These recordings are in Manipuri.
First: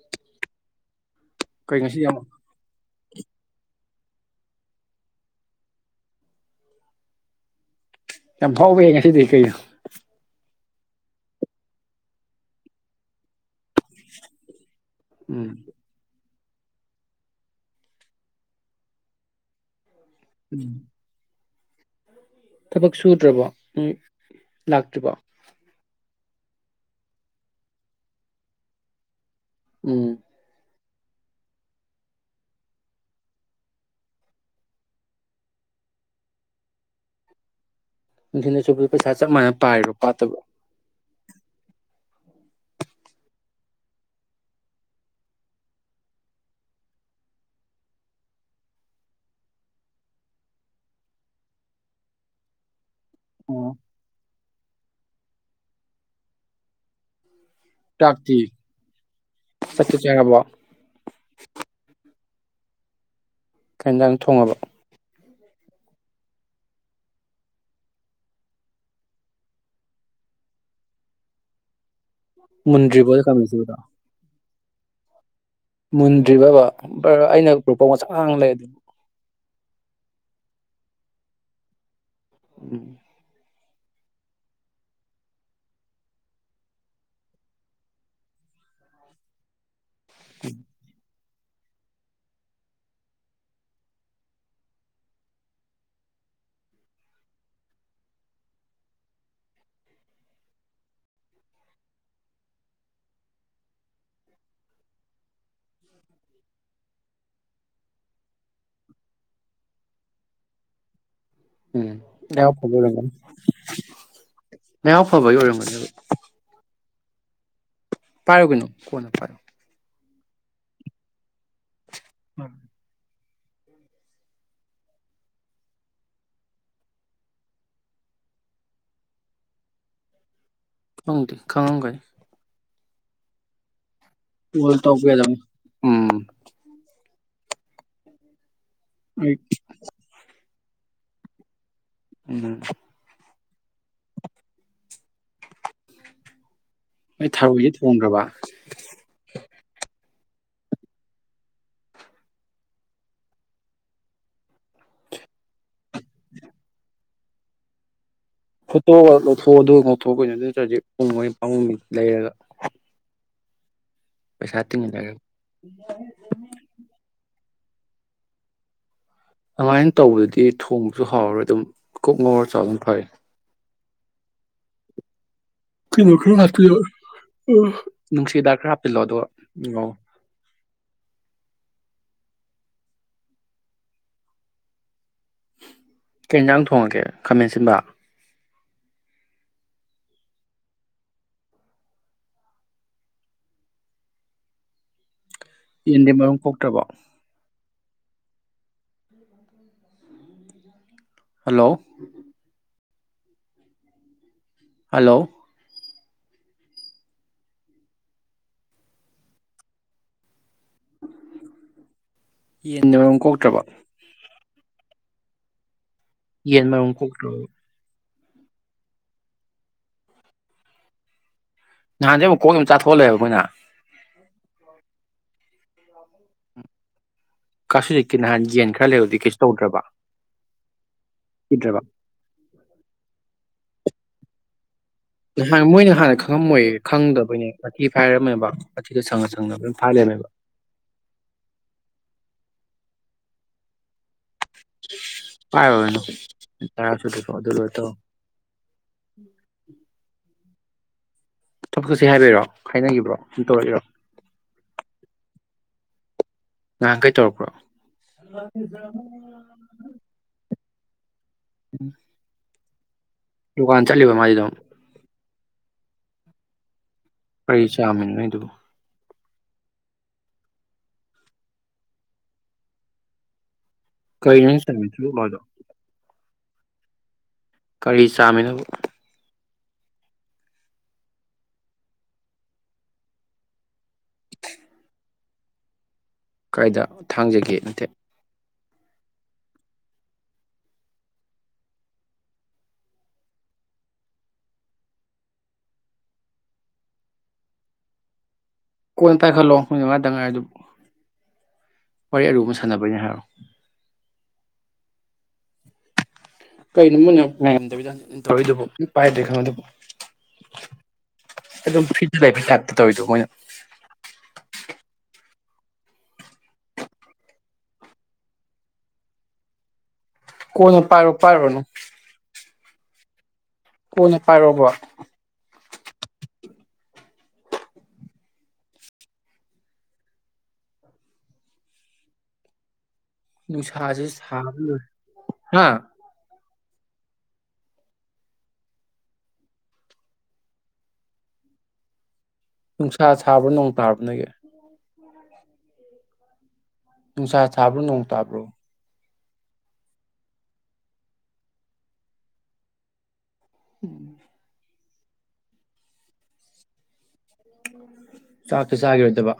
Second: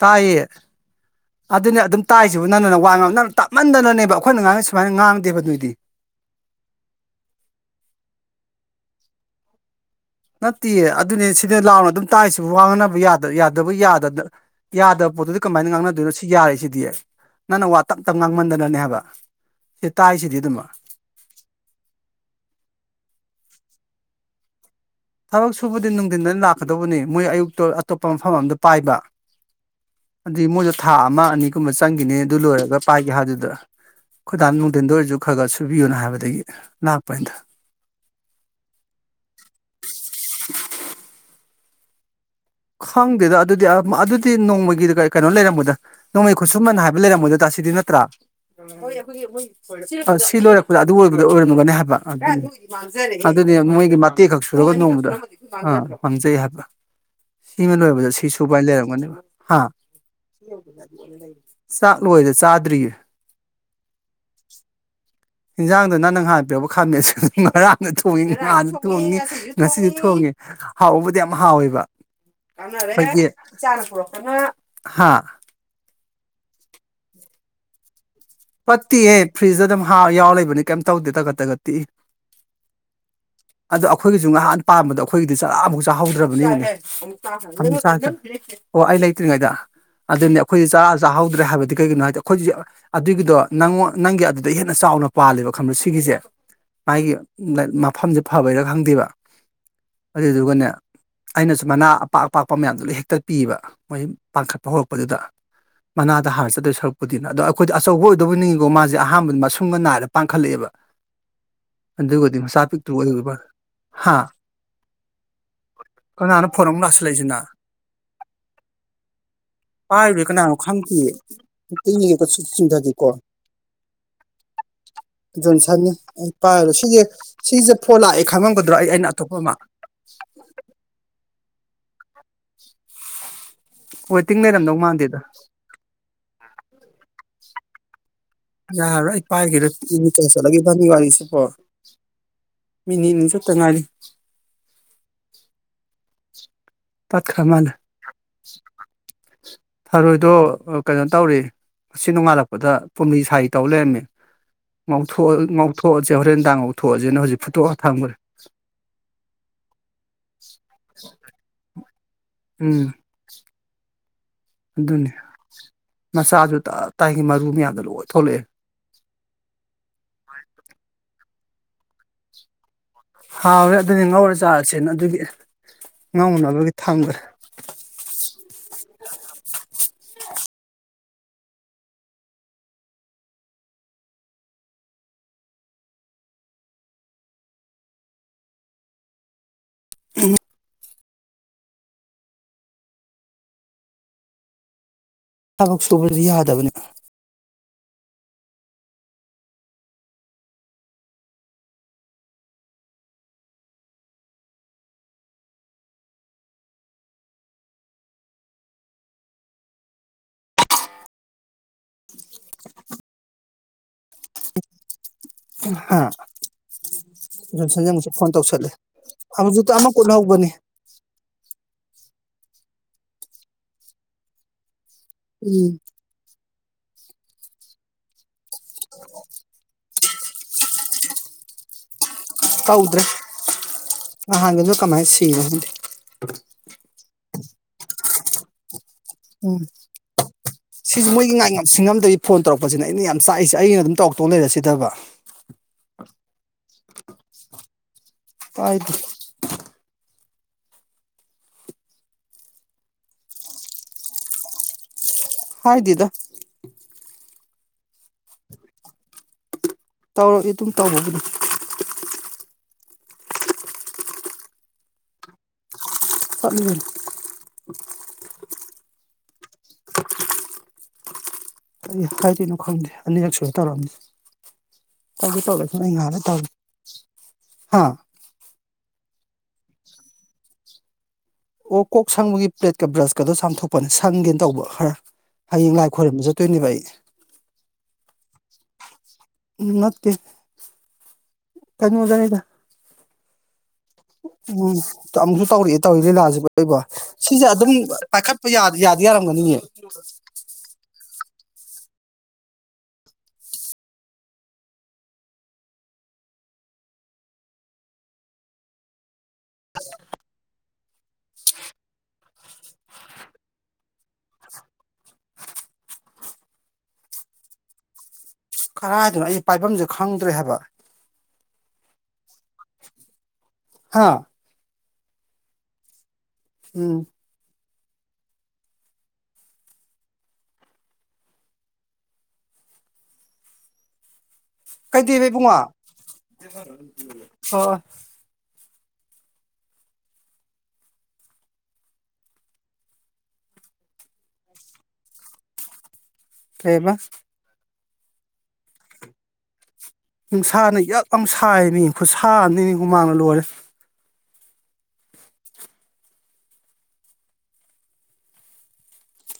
ꯇꯥꯏꯌꯦ ꯀꯩ ꯑꯗꯨꯅꯦ ꯉꯁꯤ ꯑꯗꯨꯝ ꯌꯥꯝ ꯇꯥꯏꯁꯤꯕꯨ ꯅꯪꯅꯅ ꯋꯥ ꯉꯥꯡ ꯅꯪ ꯇꯞꯃꯟꯗꯅꯅꯦ ꯑꯩꯈꯣꯏꯅ ꯉꯥꯡ ꯁꯨꯃꯥꯏꯅ ꯉꯥꯡꯗꯦꯕ ꯅꯣꯏꯗꯤ ꯌꯥꯝ ꯐꯥꯎꯕ ꯉ ꯁꯤꯗꯤ ꯀꯩ ꯅꯠꯇꯦ ꯑꯗꯨꯅꯦ ꯁꯤꯗ ꯂꯥꯎꯅ ꯑꯗꯨꯝ ꯇꯥꯛꯁꯤꯕꯨ ꯋꯥꯅꯅꯕ ꯌꯥꯗꯕ ꯌꯥꯗ ꯌꯥꯗꯕ ꯄꯣꯠꯇꯨꯗꯤ ꯎꯝ ꯀꯃꯥꯏꯅ ꯉꯥꯡꯅꯗꯣꯏꯅꯣ ꯁꯤ ꯁꯤ ꯌꯥꯔꯦꯁꯤꯗꯤ ꯅꯪꯅ ꯋꯥ ꯇꯞ ꯇꯞ ꯉꯥꯡꯃꯟꯗꯅꯅꯦ ꯍꯥꯏꯕ ꯇꯥꯏꯁꯤꯗꯤ ꯑꯗꯨꯃ ꯎꯝ ꯊꯕꯛ ꯁꯨꯗ꯭ꯔꯕꯣ ꯎꯝ ꯂꯥꯛꯇ꯭ꯔꯤꯕ ꯑꯗꯨ ꯅꯨꯡꯊꯤꯟꯗ ꯂꯥꯛꯀꯗꯧꯕꯅꯤ ꯃꯣꯏ ꯑꯌꯨꯛꯇ ꯑꯇꯣꯞꯄ ꯃꯐꯝ ꯑꯗ ꯄꯥꯏꯕ ꯎꯝ ꯗꯤ ꯃꯣꯖ ꯊꯥ ꯑꯃ ꯑꯅꯤꯒꯨꯝꯕ ꯆꯪꯈꯤꯅꯦ ꯑꯗꯨ ꯂꯣꯏꯔꯒ ꯄꯥꯏꯒꯦ ꯍꯥꯏꯗꯨꯗ ꯈꯨꯣꯏꯗꯥꯟ ꯅꯨꯡꯊꯤꯟꯗ ꯑꯣꯏꯔꯁꯨ ꯈꯔ ꯈꯔ ꯁꯨꯕꯤꯌꯨꯅ ꯍꯥꯏꯕꯗꯒꯤ ꯂꯥꯛꯄꯅꯤꯗ ꯅ ꯆ ꯄꯩꯁꯥ ꯆ ꯃꯌꯥꯝ ꯄꯥꯏꯔꯣ ꯄꯥꯠꯇꯕ ꯈꯪꯗꯦꯗ ꯑꯗꯨꯗꯤ ꯑꯗꯨꯗꯤ ꯅꯣꯡꯃꯒꯤ ꯀꯩꯅꯣ ꯂꯩꯔꯝꯕꯗ ꯅꯣꯡꯃꯩ ꯈꯨꯠꯁꯨꯃꯟ ꯍꯥꯏꯕ ꯂꯩꯔꯝꯕꯗ ꯇ ꯁꯤꯗꯤ ꯅꯠꯇ꯭ꯔꯥ ꯁꯤ ꯂꯣꯏꯔꯛꯄꯗ ꯑꯗꯨ ꯑꯣꯏꯕꯗ ꯑꯣꯏꯔꯝꯒꯅꯤ ꯍꯥꯏꯕ ꯑꯗꯨꯅꯤ ꯑꯣ ꯅꯣꯡꯃꯩꯒꯤ ꯃꯇꯦꯛ ꯈꯛ ꯁꯨꯔꯒ ꯅꯣꯡꯃꯗ ꯑꯥ ꯉꯝꯖꯩ ꯍꯥꯏꯕ ꯁꯤꯃ ꯂꯣꯏꯕꯗ ꯆꯥꯛꯇꯤ ꯁꯤꯁꯨꯨꯄꯥꯏ ꯂꯩꯔꯝꯒꯅꯦꯕ ꯍꯥ ꯆꯥꯛꯇꯤ ꯆꯥꯔꯕꯣ ꯂꯣꯏꯔꯦ ꯆꯥꯗ꯭ꯔꯤꯌꯦ ꯀꯩꯏꯟꯁꯥꯡ ꯊꯣꯡꯉꯕ ꯌꯦꯟꯖꯥꯡꯗꯦ ꯅꯪꯅ ꯍꯥꯏꯥꯟꯄꯤꯔꯕ ꯈꯥꯃꯦꯟ ꯑꯁꯤꯟꯕꯗꯨ ꯉꯥꯔꯥꯡꯁꯨ ꯊꯣꯡꯉꯤ ꯅꯥꯟꯁꯨ ꯊꯣꯡꯉꯤ ꯉꯁꯤꯁꯨ ꯊꯣꯡꯉꯦ ꯍꯥꯎꯕꯨꯗꯤ ꯌꯥꯝ ꯍꯥꯎꯋꯦꯕ ꯃꯨꯟꯗ꯭ꯔꯤꯕꯣ ꯈꫭꯏꯒꯤ ꯈꯥꯃꯦꯟ ꯑꯁꯤꯟꯕꯗꯣ [unintelligible] ꯍꯥꯥ ꯃꯨꯟꯗ꯭ꯔꯤꯕꯕ ꯑꯩꯅ ꯒ꯭ꯔꯨꯞꯄꯥꯎꯆꯥ ꯄꯠꯇꯤꯍꯦ ꯐ꯭ꯔꯤꯖꯇ ꯑꯗꯨꯝ ꯌꯥꯎꯔ ꯂꯩꯕꯅꯤ ꯀꯩꯝꯇ ꯇꯧꯗꯦ [unintelligible] ꯎꯝ ꯑꯗꯣ ꯑꯩꯈꯣꯏꯒꯤꯁꯨ ꯉꯍꯥꯟ ꯄꯥꯝꯕꯗꯣ ꯑꯩꯈꯣꯏꯒꯤꯗꯤ ꯆꯔꯥ ꯑꯃꯨꯛ ꯆꯥꯍꯧꯗ꯭ꯔꯕꯅꯤ ꯑꯣ ꯑꯩ ꯂꯩꯇ꯭ꯔꯤꯉꯩꯗ ꯑꯗꯨꯅꯤ ꯑꯩꯈꯣꯏ ꯆꯥꯍꯥꯎ ꯍꯥꯏꯕꯗꯤ ꯀꯩꯒꯤꯅꯣ ꯍꯥꯏꯗꯤ ꯑꯩꯈꯣꯏꯁ ꯑꯗꯨꯒꯤꯗꯣ ꯅꯪꯉ ꯅꯪꯒꯤ ꯑꯗꯨꯗ ꯍꯦꯟꯅ ꯆꯥꯎꯅ ꯄꯥꯜꯂꯦꯕ ꯈꯪꯕꯣ ꯁꯤꯒꯤꯁꯦ ꯃꯥꯒꯤ ꯃꯐꯝꯁꯦ ꯐꯕꯩꯔꯥ ꯈꯪꯗꯦꯕ ꯑꯗꯨꯏꯗꯨꯒꯅꯦ ꯑꯩꯅꯁꯨ ꯃꯅꯥ ꯑꯄꯥꯛ ꯑꯄꯥꯛꯄ ꯃꯌꯥꯝꯗꯨꯗ ꯍꯦꯛꯇ ꯄꯤꯑꯕ ꯃꯣꯏ ꯄꯥꯡꯈꯠꯄ ꯍꯧꯔꯛꯄꯗꯨꯗ ꯃꯅꯥꯗ ꯍꯥꯔ ꯆꯗꯣꯏ ꯁꯔꯛꯄꯗꯨꯅ ꯑꯗꯣ ꯑꯩꯈꯣꯏꯗ ꯑꯆꯧꯕ ꯑꯣꯏꯗꯧꯕꯅꯤꯉꯀꯣ ꯃꯥꯁꯦ ꯑꯍꯥꯟꯕꯗ ꯃꯁꯨꯡꯒ ꯅꯥꯏꯒ ꯄꯥꯡꯈꯠꯂꯛꯑꯦꯕ ꯎꯝ ꯑꯗꯨꯒꯗꯤ ꯂꯩꯍꯥꯎ ꯃꯆꯥ ꯄꯤꯛꯇ꯭ꯔꯨ ꯑꯣꯏꯔꯝꯒꯅꯤ ꯑꯣꯏꯕ ꯍꯥ ꯉꯎꯐꯕꯒꯤ ꯑꯣꯏꯔꯝꯒꯅꯦꯕ ꯂꯩꯖꯅꯥ ꯄꯔꯣ ꯀꯩꯅꯣ ꯀꯣꯅ ꯄꯣ ꯄꯥꯏꯔꯔꯣꯏ ꯀꯅꯥꯅꯣ ꯈꯪꯗꯦꯌꯦ ꯆꯤꯡꯗꯗꯤ ꯀꯣ ꯖꯣꯟꯁꯟꯅꯤ ꯑꯩ ꯄꯥꯏ ꯁꯤꯁꯦ ꯁꯤꯁꯦ ꯐꯣꯟ ꯂꯥꯛꯑꯦ ꯈꯪꯉꯝꯒꯗ꯭ꯔꯣ ꯑꯩ ꯑꯩꯅ ꯑꯇꯣꯞꯄ ꯑꯃ ꯎꯣꯡꯗꯤ ꯈꯪꯉꯝꯒꯅꯤ ꯍꯣꯏ ꯇꯤꯡ ꯀꯣꯜ ꯂꯩꯔꯝꯗꯧ ꯇꯧꯕ ꯃꯥꯟꯗꯦꯗ ꯌꯥꯗꯕꯅꯤ ꯎꯝ ꯌꯥꯔ ꯑꯩ ꯄꯥꯏꯒꯦꯗ ꯏ ꯀꯂꯒꯦ ꯒꯒꯥꯁꯤꯦ ꯄ ꯎꯝ ꯃꯤꯅꯤꯅꯤ ꯆ ꯆꯇ ꯉꯥꯂꯤ ꯇꯠ ꯅꯣꯏ ꯈꯃꯜ ꯊꯔꯣꯏꯗꯤ ꯊꯣꯡꯒ꯭ꯔꯕ ꯊꯔ ꯑꯗꯣ ꯀꯩꯅꯣ ꯇꯧꯔꯤ ꯑꯁꯤ ꯅꯣꯡꯉꯥꯜꯂꯛꯄꯗ ꯄꯨꯨꯝꯔꯤ ꯁꯔꯤ ꯇꯧ ꯂꯩꯔꯝꯃꯤ ꯉꯧꯊꯣꯛꯑ ꯊꯣꯛꯣꯑꯁꯦ ꯍꯣꯔꯦꯟꯗꯥꯉꯧꯊꯣꯑꯦ ꯑꯗꯨꯖꯤꯅ ꯍꯧꯖꯤꯛ ꯐꯨꯇꯣ ꯍꯥ ꯊꯥꯡꯕ꯭ꯔꯦ ꯐꯣꯠꯇꯣꯛꯑ ꯂꯧꯊꯣꯛꯑ ꯑꯗꯨꯒ ꯂꯧꯊꯣꯛꯩꯅ ꯆꯨꯡ ꯂꯩꯔꯒ ꯄꯩꯁꯥ ꯇꯤꯡꯉ ꯑꯗꯨꯅꯦ ꯂꯩꯔꯒ ꯃꯆꯥꯁꯨ ꯇꯥꯏꯒꯤ ꯃꯔꯨ ꯌꯥ ꯊꯣꯛꯂꯛꯑꯦ ꯑꯗꯨꯃꯥꯏꯅ ꯇꯧꯕꯗꯗꯤ ꯊꯣꯡꯁꯨ ꯍꯥꯎꯔꯣꯏ ꯑꯗꯨꯝ ꯀꯣꯛ ꯉꯋꯥ ꯆꯥꯎ ꯑꯗꯨꯝ ꯐꯩ ꯍꯥꯎꯋꯦ ꯑꯗꯨꯗꯤ ꯉꯧꯔ ꯆꯥꯔꯁꯦꯅ ꯑꯗꯨꯒꯤ ꯀꯩꯅꯣ ꯈꯔ ꯍꯥ ꯉꯧꯅꯕꯒꯤ ꯊꯝꯈ꯭ꯔꯦ ꯅꯨꯡꯁꯤꯗꯥꯛ ꯈꯔ ꯍꯥꯞꯆꯤꯜꯂꯣ ꯑꯗꯨꯒ ꯉꯧ ꯀꯩ ꯌꯦꯟꯁꯥꯡ ꯊꯣꯡꯉꯒꯦ ꯈꯥꯃꯦꯟ ꯑꯁꯤꯟꯕ ꯑꯝ ꯊꯕꯛ ꯌꯦꯟꯗꯤ ꯁꯨꯕꯁꯨ ꯃꯔꯨꯝ ꯌꯥꯗꯕꯅꯤ ꯀꯣꯛꯇ꯭ꯔꯕ ꯍꯂꯣ ꯍꯜꯂꯣ [inaudible] ꯌꯦꯟꯗ ꯃꯔꯨꯝ ꯀꯣꯛꯇ꯭ꯔꯕꯥ [inaudible] ꯎ [inaudible] ꯌꯦꯟ ꯃꯔꯨꯝ ꯀꯣꯛ꯭ꯇꯔꯣ ꯁꯟꯖꯦꯟꯃꯨꯛꯁꯨ ꯐꯣꯟ ꯇꯧꯁꯜ ꯂꯛꯑꯦ ꯍꯧꯖꯤꯛꯇ ꯑꯃ ꯀꯨꯟ ꯍꯧꯕꯅꯤ ꯅꯍꯥꯟꯁꯩ ꯑꯃꯨꯛ ꯀꯣꯛ ꯑꯃ ꯆꯥꯊꯣꯛꯂꯦꫪꯕ ꯃꫭꯏꯅ ꯎꯝ ꯀꯁꯤ ꯆꯀꯤꯅ ꯍꯥꯏ ꯌꯦꯟ ꯈꯔ ꯂꯩꯔꯕꯗꯤ ꯀꯩꯁꯨ ꯇꯧꯗ꯭ꯔꯕ [unintelligible] ꯇꯧꯗꯔꯦ ꯅꯍꯥꯟ ꯥꯅꯍꯥꯟ ꯃꯣꯏꯅ ꯍꯥꯟꯅ ꯈꯪꯉꯝꯃꯣꯏ ꯈꯪꯗꯕꯅꯦ ꯃꯊꯤ ꯐꯥꯏꯔꯝꯃꯦꯕ ꯋꯥꯊꯤꯗꯣ ꯁꯪꯉ ꯁꯪꯅ ꯎꯝ ꯂꯣꯏ ꯐꯥꯏ ꯂꯩꯔꯝꯃꯦꯕ ꯁꯤꯁꯨ ꯃꯣꯏꯒꯤ ꯉꯥꯡ ꯉꯁꯤꯡꯉꯝꯗꯒꯤ ꯐꯣꯟ ꯇꯧꯔꯛꯄꯁꯤꯅ ꯑꯩꯅ ꯌꯥꯝ ꯁꯥꯏꯏꯁꯦ ꯑꯩꯅ ꯑꯗꯨꯝ ꯇꯥꯎ ꯇꯧ ꯂꯩꯔꯁꯤꯗꯕ ꯇꯥꯁꯨꯗ ꯁ ꯑꯗꯨꯔ ꯑꯣꯏꯠꯇ ꯐꯥꯏꯗ ꯊꯕꯛ ꯆꯠꯁꯤ ꯍꯥꯏꯕꯤꯔꯣ ꯍꯥꯏꯅꯈꯤꯕ꯭ꯔꯣ ꯑꯗꯨꯝ ꯇꯧꯔꯛꯒꯔꯣ ꯍꯥꯏꯗꯗ ꯉꯍꯥꯟ ꯀꯩ ꯇꯧꯔꯛꯄ꯭ꯔꯣ ꯇꯧꯔꯛꯏ ꯑꯗꯨꯝ ꯇꯧꯕꯕꯨꯅꯤ ꯎꯝ ꯇꯗꯨꯀꯥꯟ ꯆꯂꯤꯕ ꯃꯥꯖꯤꯗꯝ ꯍ ꯀꯩ ꯆꯃꯤꯅꯣ ꯅꯪ ꯒꯤꯗꯣ ꯀ ꯀꯥꯏꯗꯅꯣ ꯈꯪꯗꯦ ꯑꯅꯤꯔꯛꯁꯨ ꯇꯧꯔꯝ ꯀꯔꯤꯅꯣ ꯅꯪ ꯆꯥꯃꯤꯟ ꯇꯔꯨꯛ ꯇꯧ ꯂꯣꯏꯗꯣ ꯇꯧꯔꯁꯨ ꯑꯩ ꯉꯥꯜꯂꯦ ꯇꯧ [inaudible] ꯀꯔꯤ ꯆꯥꯃꯤꯅꯕ ꯑꯣ ꯀꯣꯛ ꯁꯪꯕꯒꯤ ꯄ꯭ꯂꯦꯠꯀ ꯕ꯭ꯔꯁꯀꯗꯣ ꯆꯥꯝꯊꯣꯛꯄꯅꯤ ꯁꯪꯒꯦꯅ ꯇꯧꯕ ꯈꯔ ꯍꯌꯦꯡ ꯂꯥꯛꯄ ꯀꯥꯏꯗ ꯊꯥꯡꯖꯒꯦ ꯅꯇꯦ ꯎꯝ ꯅꯠꯇꯦ ꯀꯩꯅꯣꯗꯅꯤꯗꯥ ꯎꯝ ꯑꯃꯨꯛꯁꯨ ꯇꯧꯔꯛꯑꯦ ꯇꯧꯔꯤ ꯂꯤꯂꯥꯖꯤꯕꯣ ꯁꯤꯖꯦ ꯑꯗꯨꯝ ꯄꯥꯏꯈꯠ ꯀꯣꯟ ꯄꯥꯏꯈꯠꯂꯣ ꯃꯤꯅꯠꯃꯉꯥꯇꯪ ꯉꯥꯏꯔꯗꯨꯕꯨ ꯋꯥꯔꯤ ꯑꯔꯨꯕ ꯁꯥꯟꯅꯕꯩꯅꯦ ꯍꯥꯏꯔꯣ ꯀꯩꯅꯣ ꯃꯣꯏꯅ ꯉꯥꯏꯉꯝꯗꯕꯤꯗ ꯍꯟꯖꯟ ꯖꯟ ꯇꯧꯔꯩꯗꯨꯕꯨ ꯃꯤ ꯄꯥꯏꯗ꯭ꯔꯦ ꯈꯪꯉꯗꯨꯕꯨ ꯑꯗꯨꯝ ꯐꯤ ꯇꯥꯏ ꯈꯦꯇ ꯇꯧꯋꯗꯣ ꯃꯣꯏꯅ ꯀꯔꯥꯏꯗꯅꯣ ꯑꯩ ꯄꯥꯏꯕꯝꯖꯨ ꯀꯣꯟꯅ ꯄꯥꯏꯔꯣ ꯄꯥꯏꯔꯣꯅꯨ ꯍꯥ ꯀꯣꯟꯅ ꯄꯥꯏꯔꯣꯕ ꯎꯝ ꯅꯨꯡꯁꯥꯥꯖꯦ ꯀꯩꯗꯩꯕ ꯏꯕꯨꯡꯉꯣ ꯍ ꯅꯨꯡꯁꯥ ꯁꯥꯕꯔꯣ ꯅꯣꯡ ꯇꯥꯕ ꯅꯣꯏꯒꯤ ꯀꯩꯕ ꯅꯨꯡꯁꯥ ꯊꯥ꯭ꯕꯔꯣ ꯅꯣꯡ ꯇꯥꯕ꯭ꯔꯣ ꯅꯨꯡꯁꯥꯅ ꯌꯛ ꯌꯥꯝ ꯁꯥꯏꯃꯦ ꯈꯨꯠꯁꯥꯅꯤ ꯍꯨꯃꯥꯡꯅ ꯂꯣꯏꯔꯦ [inaudible] ꯆꯥꯛꯇꯤ ꯆꯥꯒꯤꯔꯣꯏꯗꯕ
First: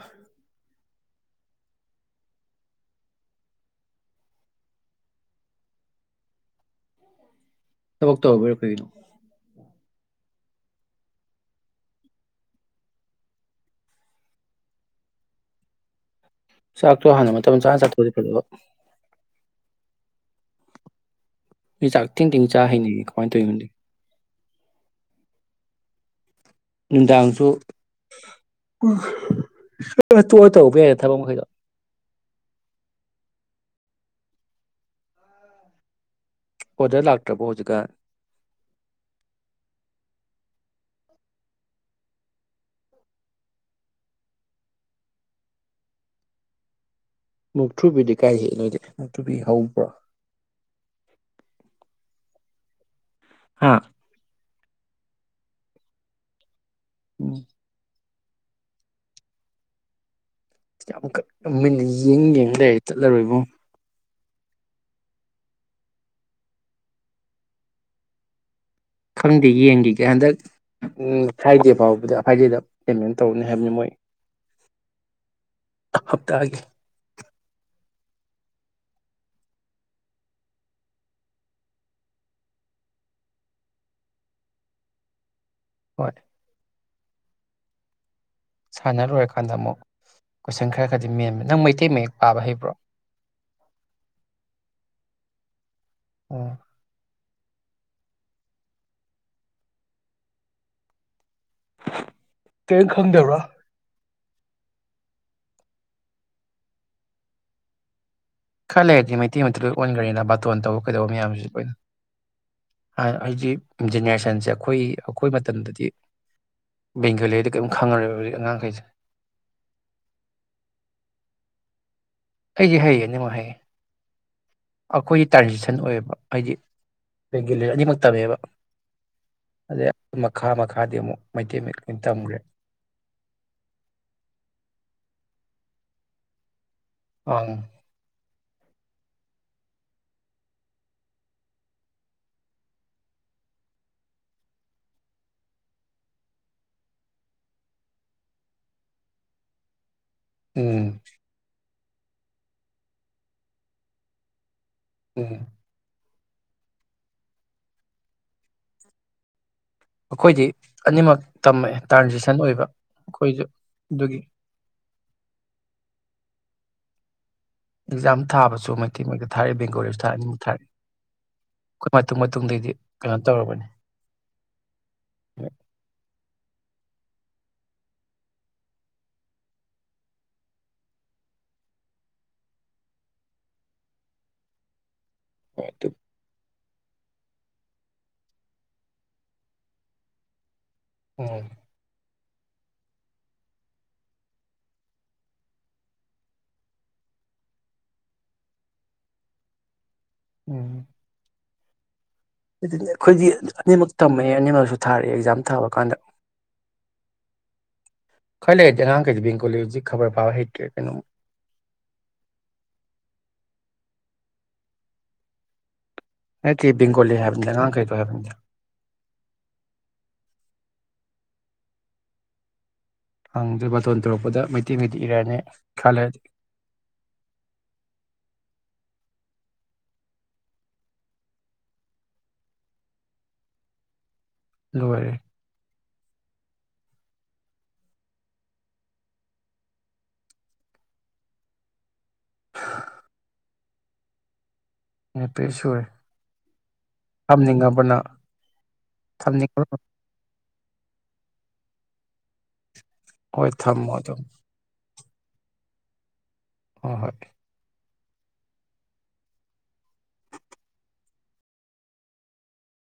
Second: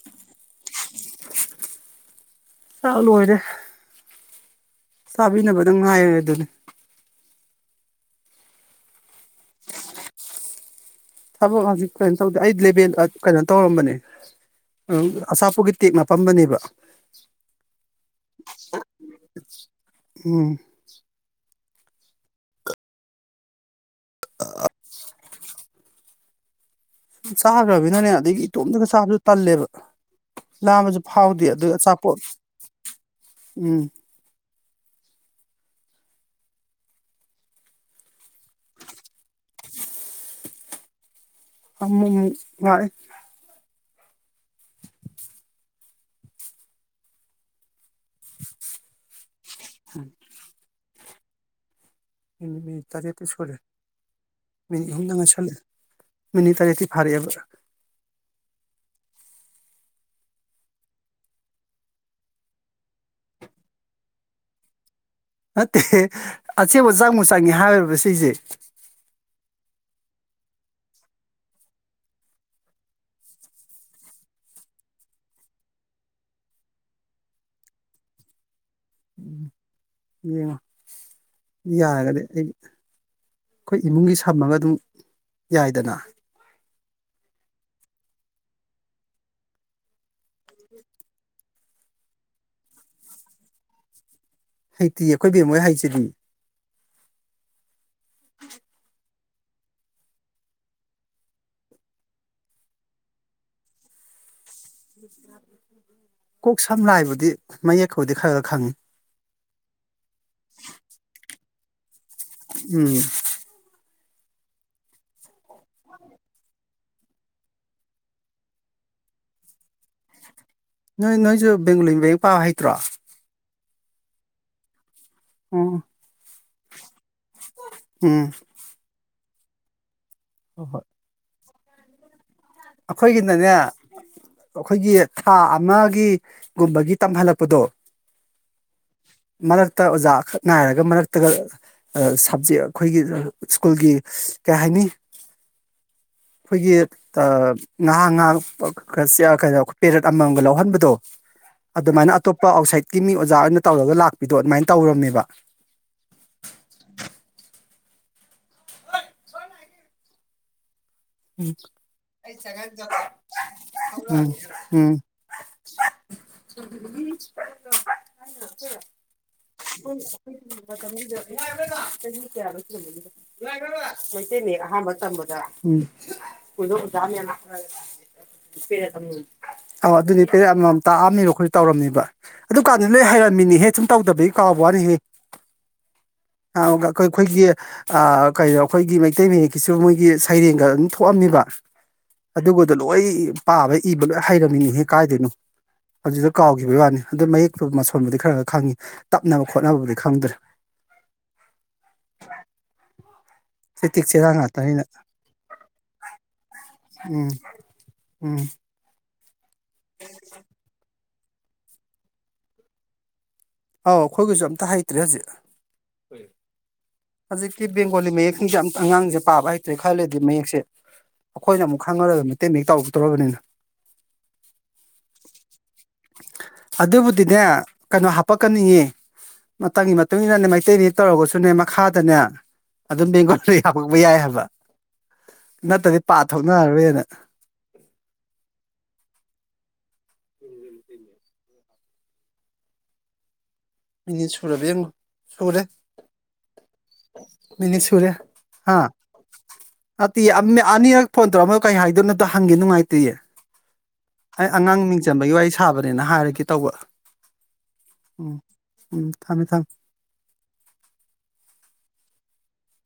ꯆꯥꯛ ꯂꯣꯏꯔꯦ ꯆꯥꯕꯤꯅꯕꯗꯪ ꯉꯥꯏꯔꯦ ꯗꯨꯅꯤ ꯊꯕꯛꯇꯧꯕꯩꯔ ꯀꯩꯅꯣ ꯊꯕꯛ ꯍꯧꯖꯤꯛ ꯀꯩꯝ ꯇꯧꯗꯦ ꯑꯩ ꯂꯦꯕꯦꯜꯗ ꯀꯩꯅꯣ ꯇꯧꯔꯝꯕꯅꯦ ꯑꯆꯥꯄꯣꯠꯀꯤ ꯇꯦꯛ ꯅꯞ ꯆꯥꯛꯇꯣ ꯍꯥꯟꯅ ꯃꯇꯝ ꯆꯥꯅ ꯆꯥꯊꯣꯛꯑꯗꯤ ꯐꯗꯕ ꯎꯝ ꯃꯤ ꯆꯥꯛ ꯊꯦꯡ ꯊꯦꯡ ꯆꯥ ꯍꯩꯅꯩꯑꯦ ꯀꯃꯥꯏꯅ ꯇꯧꯅꯣ [unintelligible] ꯁꯨꯝ ꯅꯨꯡꯗꯥꯡꯁꯨ ꯆꯥꯒꯔꯕꯤꯅꯅꯦ ꯑꯗꯒꯤ ꯏꯇꯣꯝꯇꯒ ꯄꯨꯡ ꯆꯥꯕꯖꯨ ꯇꯜꯂꯦꯕ ꯈꯔ ꯇꯣꯛꯑ ꯇꯧꯕ ꯌꯥꯏꯗ ꯂꯥꯝꯕꯁꯨ ꯊꯕꯛ ꯃꯈꯩꯗꯣ ꯐꯥꯎꯗꯦ ꯑꯗꯨ ꯑꯆꯥ ꯎꯝ ꯑꯣꯗꯔ ꯂꯥꯛꯇ꯭ꯔꯥꯕꯣ ꯍꯧꯖꯤꯛꯀꯥꯟ ꯑꯃꯨꯃꯨꯛ ꯂꯥꯛꯏ [unintelligible] ꯃꯨꯛꯊꯔꯨꯕꯤꯗꯤ ꯀꯥꯏꯗꯩ ꯅꯣꯏꯗꯤ ꯃꯨꯛꯊꯔꯨꯕꯤ ꯍꯧꯕ꯭ꯔꯥ [inaudible] ꯎꯝ ꯎꯝ ꯇꯔꯦꯠꯄꯨ ꯁꯨꯔꯦ ꯃꯤꯅꯤ ꯍꯨꯝꯗ ꯉꯥꯏꯁꯜꯂꯠꯑꯦ ꯃꯤꯅꯤꯠ ꯇꯔꯦꯠꯇꯤ ꯐꯔꯦꯕ ꯎꯝ ꯌꯥꯝ ꯌꯦꯡ ꯌꯦꯡ ꯂꯩꯔꯦ ꯆꯠꯂꯔꯣꯏꯕꯣ ꯅꯠꯇꯦ ꯑꯆꯦꯕ ꯆꯥꯡꯃꯨ ꯆꯪꯉ ꯍꯥꯏꯔꯕ ꯁꯤꯁꯦ ꯈꯪꯗꯦ ꯌꯦꯡꯈꯤꯒꯦ ꯍꯟꯗꯛ ꯐ꯭ꯔꯥꯏꯗꯦ ꯐꯥꯎꯕꯗ ꯐ꯭ꯔꯥꯏꯗꯦꯗ ꯄꯦꯃꯦꯟ ꯇꯧꯅꯤ ꯍꯥꯏꯕꯅꯤ ꯃꯣꯏ ꯍꯞꯇꯥꯒ ꯌꯦꯡꯉꯣ ꯌꯥꯔꯒꯗꯤ ꯑꯩ ꯑꯩꯈꯣꯏ ꯏꯃꯨꯡꯒꯤ ꯁꯝꯃꯒ ꯑꯗꯨꯝ ꯌꯥꯏꯗꯅ ꯍꯣꯏ ꯁꯥꯟꯅꯔꯨꯔꯀꯥꯟꯗ ꯑꯃꯨꯛ ꯀꯣꯏꯁꯟ ꯈꯔ ꯈꯔꯗꯤ ꯃꯦꯟꯃꯦ ꯅꯪ ꯃꯩꯇꯩ ꯃꯌꯦꯛ ꯄꯥꯕ ꯍꯩꯕ꯭ꯔꯣ ꯍꯩꯇꯤ ꯑꯩꯈꯣꯏꯕꯦꯝ ꯃꯣꯏ ꯍꯥꯏꯦ ꯁꯤꯗ ꯎꯝ ꯇ ꯈꯪꯗꯦꯕ꯭ꯔꯥ ꯀꯣꯛ ꯁꯝ ꯂ ꯕꯨꯗꯤ ꯃꯌꯦꯛ ꯈꯔ ꯂꯩꯔꯗꯤ ꯃꯩꯇꯩ ꯃ ꯂꯣꯏ ꯑꯣꯟꯈ꯭ꯔꯦꯅ ꯕꯥꯇꯣꯟ ꯇꯧꯕ ꯀꯩꯗꯧꯕ ꯃꯌꯥꯝꯁꯤꯁꯨ ꯂꯣꯏꯅ ꯎꯝ ꯑꯩ ꯏ ꯒꯦꯅ ꯁꯦ ꯑꯩꯈꯣꯏ ꯑꯩꯈꯣꯏ ꯇꯗꯗꯤ ꯕꯦꯡꯒꯂꯤꯗ ꯀꯔꯤꯝ ꯈꯪꯉꯔꯦꯕ ꯍꯧꯖꯤꯛ ꯑꯉꯥꯡꯈꯩꯁꯦ ꯅꯣꯏ ꯅꯣꯏꯁꯨ ꯕꯦꯡꯒꯂꯤ ꯑꯩ ꯍꯥꯏꯌꯦꯌꯦ ꯅꯤꯡꯃ ꯍꯥꯏꯌꯦ ꯑꯩꯈꯣꯏꯒꯤ ꯇ꯭ꯔꯦꯗꯤꯁꯟ ꯎꯝ ꯑꯣꯏꯌꯦꯕ ꯍꯥꯏꯗꯤ ꯕꯥꯟꯒꯂꯤ ꯎꯝ ꯏꯅꯤꯃꯛꯇꯏꯕ ꯑꯗꯦꯏ ꯃꯈꯥ ꯍꯣꯏ ꯍꯣꯏ ꯃꯈꯥꯗꯤ ꯑꯃꯨꯛ ꯃꯩꯇꯩ ꯃꯌꯦꯛ ꯀ ꯇꯝꯈ꯭ꯔꯦ ꯑꯩꯈꯣꯏꯒꯤꯅꯅꯦ ꯑꯩꯈꯣꯏꯒꯤ ꯊꯥ ꯑꯃꯒꯤ ꯒꯨꯝꯕꯒꯤ ꯑꯪ ꯇꯝꯍꯜꯂꯛꯄꯗꯣ ꯃꯔꯛꯇ ꯑꯣꯖꯥꯈꯛ ꯉꯥꯏꯔꯒ ꯃꯔꯛꯇꯒ ꯁꯕꯖꯦꯛ ꯑꯩꯈꯣꯏꯒꯤ ꯁ꯭ꯀꯨꯜꯒꯤ ꯀꯩ ꯍꯥꯏꯅꯤ ꯑꯩꯈꯣꯏꯒꯤ ꯇ ꯅꯍꯥ ꯍ ꯀ ꯁꯌꯥ ꯀꯅꯣ ꯄꯦꯔꯠ ꯑꯃꯃꯝꯒ ꯎꯝ ꯂꯧꯍꯟꯕꯗꯣ ꯑꯗꯨꯃꯥꯏꯅ ꯑꯇꯣꯞꯄ ꯑꯥꯎꯠꯁꯥꯏꯠꯀꯤ ꯃꯤ ꯑꯣꯖꯥ ꯑꯣꯏꯅ ꯇꯧꯔꯒ ꯂꯥꯛꯄꯤꯗꯣ ꯑꯗꯨꯃꯥꯏꯅ ꯇꯧꯔꯝꯃꯦꯕ ꯎꯝ ꯑꯩꯈꯣꯏꯗꯤ ꯑꯅꯤꯃꯛ ꯎꯝ ꯇꯝꯃꯦ ꯇ꯭ꯔꯥꯟꯖꯦꯛꯁꯟ ꯑꯣꯏꯕ ꯑꯩꯈꯣꯏꯁꯨ ꯑꯗꯨꯒꯤ ꯎꯝ ꯎꯝ ꯆ ꯑꯦꯛꯖꯥꯝ ꯊꯥꯕꯁꯨ ꯃꯩꯇꯩ ꯃꯌꯦꯛꯇ ꯊꯥꯔꯛꯑꯦ ꯕꯦꯡꯒꯣꯂꯤꯁꯨ ꯊꯥꯔꯛꯑꯦ ꯑꯅꯤꯃꯛ ꯊꯥꯔꯛꯑꯦ ꯑꯩꯈꯣꯏ ꯃꯇꯨꯡ ꯃꯇꯨꯡꯗꯩꯗꯤ ꯀꯩꯅꯣ ꯇꯧꯔꯕꯅꯤ ꯃꯩꯇꯩ ꯃꯌꯦꯛ ꯑꯍꯥꯟꯕ ꯇꯝꯕꯗ ꯎꯝ꯫ ꯑ ꯑꯗꯨꯗꯤ ꯄꯦꯔꯦꯠ ꯑꯃꯃꯝ ꯇꯥꯛꯑꯝꯃꯤꯔꯣ ꯑꯩꯈꯣꯏ ꯇꯧꯔꯝꯃꯤꯕ ꯑꯗꯨ ꯀꯥꯟꯗ ꯂꯣꯏ ꯍꯩꯔꯝꯃꯤꯅꯤꯍꯦ ꯁꯨꯝ ꯇꯧꯗꯕꯒꯤ ꯀꯥꯎꯕ ꯋꯥꯅꯤꯍꯦ ꯍ ꯑꯗꯨ ꯑꯩ ꯑꯩꯈꯣꯏꯒꯤ ꯀꯩꯅꯣ ꯑꯩꯈꯣꯏꯒꯤ ꯃꯩꯇꯩ ꯃꯌꯦꯛꯀꯤꯁꯨ ꯃꯣꯏꯒꯤ ꯁꯩꯔꯦꯡꯒ ꯊꯣꯛꯑꯝꯅꯤꯕ ꯎꯝ ꯑꯗꯨꯒꯗꯣ ꯂꯣꯏ ꯄꯥꯕ ꯏꯕ ꯂꯣꯏ ꯍꯩꯔꯝꯃꯤꯅꯤ ꯍꯦꯛ ꯀꯥꯏꯗꯣꯏꯅꯣ ꯑꯗꯨꯗ ꯀꯥꯎꯈꯤꯕꯒꯤ ꯋꯥꯅꯤ ꯑꯗꯨ ꯃꯌꯦꯛꯇꯨ ꯃꯁꯣꯟꯕꯨꯗꯤ ꯈꯔ ꯈꯔ ꯈꯪꯉꯤ ꯇꯞꯅꯕ ꯈꯣꯠꯅꯕꯕꯨꯗꯤ ꯈꯗ꯭ꯔ ꯎꯝ ꯑꯗꯨꯅꯤ ꯑꯩꯈꯣꯏꯗꯤ ꯑꯅꯤꯃꯛ ꯁꯦꯇꯤꯛ ꯇꯝꯃꯦ ꯆꯦꯔꯥ ꯑꯅꯤꯃꯛꯁꯨ ꯉꯥꯛꯇꯅꯤꯅ ꯊꯥꯔꯛꯑꯦ ꯑꯦꯛꯖꯥꯝ ꯊꯥꯕ ꯀꯥꯟꯗ ꯎꯝ ꯎꯝ ꯈꯜꯂ ꯍꯥꯏꯦ ꯉꯉ ꯀꯩꯦꯕꯤ ꯀꯖꯤ ꯈꯕꯔ ꯄꯥꯎ ꯍꯦ ꯇꯦ ꯀꯩꯅꯣ ꯑꯥꯎ ꯑꯩꯈꯣꯏꯒꯤꯁꯨ ꯑꯝꯇ ꯍꯩꯇ꯭ꯔꯦ ꯍꯧꯖꯤꯛ ꯅꯠꯇꯦ ꯕꯦꯡꯒꯣꯂꯤ ꯍꯥꯏꯕꯅꯤꯗ ꯍꯧꯖꯤꯛꯀꯤ ꯑꯉꯥꯡꯈꯩꯗꯣ ꯕꯦꯡꯒꯣꯂꯤ ꯍꯥꯏꯕꯅꯤꯗ ꯃꯌꯦꯛꯁꯤꯡꯁꯦ ꯑ ꯑꯉꯥꯡꯁꯦ ꯄꯥꯕ ꯍꯩꯇ꯭ꯔꯦ ꯈꯜꯂꯗꯤ ꯃꯌꯦꯛꯁꯦ ꯑꯩꯈꯣꯏꯅ ꯑꯃꯨꯛ ꯈꯪꯔꯒ ꯃꯇꯇꯩ ꯃꯌꯦꯛ ꯇꯧ ꯍꯪꯗ꯭ꯔꯦ ꯕꯥꯇꯣꯟ ꯇꯧꯔꯛꯄꯗ ꯃꯩꯇꯩꯒꯗꯤ ꯏꯔꯅꯤ ꯈꯜꯂꯗꯤ ꯅꯤꯡꯉꯤ ꯃꯇꯝꯒꯤ ꯃꯇꯨꯡ ꯏꯟꯅꯅꯦ ꯃꯩꯇꯩꯅꯤ ꯇꯧꯔꯒꯁꯨꯅꯦ ꯃꯈꯥꯗꯅꯦ ꯑꯗꯨꯝ ꯕꯦꯡꯒꯣꯜꯗ ꯍꯥꯄꯛꯄ ꯌꯥꯏ ꯍꯥꯏꯕ ꯂꯣꯏꯔꯦ ꯅ ꯇ ꯄꯥꯊꯣꯛꯅꯔꯔꯣꯏꯅ ꯃꯤꯅꯤ ꯁꯨꯔꯥꯦ ꯁꯨꯔꯦ ꯃꯤꯅꯤꯠ ꯊꯝꯅꯤꯡꯉꯕ ꯅꯪ ꯁꯨꯔꯦ ꯍꯥ ꯊꯝꯅꯤꯡꯉꯕ ꯑ ꯑꯅꯤꯔꯛ ꯐꯣꯟ ꯇꯧꯔꯝꯃꯒ ꯀꯩ ꯍꯥꯏꯗꯣꯏꯅꯣ ꯍꯪꯒꯦ ꯅꯨꯉꯥꯏꯇꯦ ꯍꯣꯏ ꯊꯝꯃꯣ ꯑꯗꯨꯝ ꯑꯩ ꯑꯉꯥꯡ ꯃꯤꯡ ꯆꯝꯕꯒꯤ ꯋꯥꯔꯤ ꯁꯥꯕꯅꯦꯅ ꯍꯥꯏꯔꯒ ꯍ ꯍꯣꯏ ꯎꯝ ꯎꯝ ꯊꯝꯃꯦ ꯊꯝꯃꯦ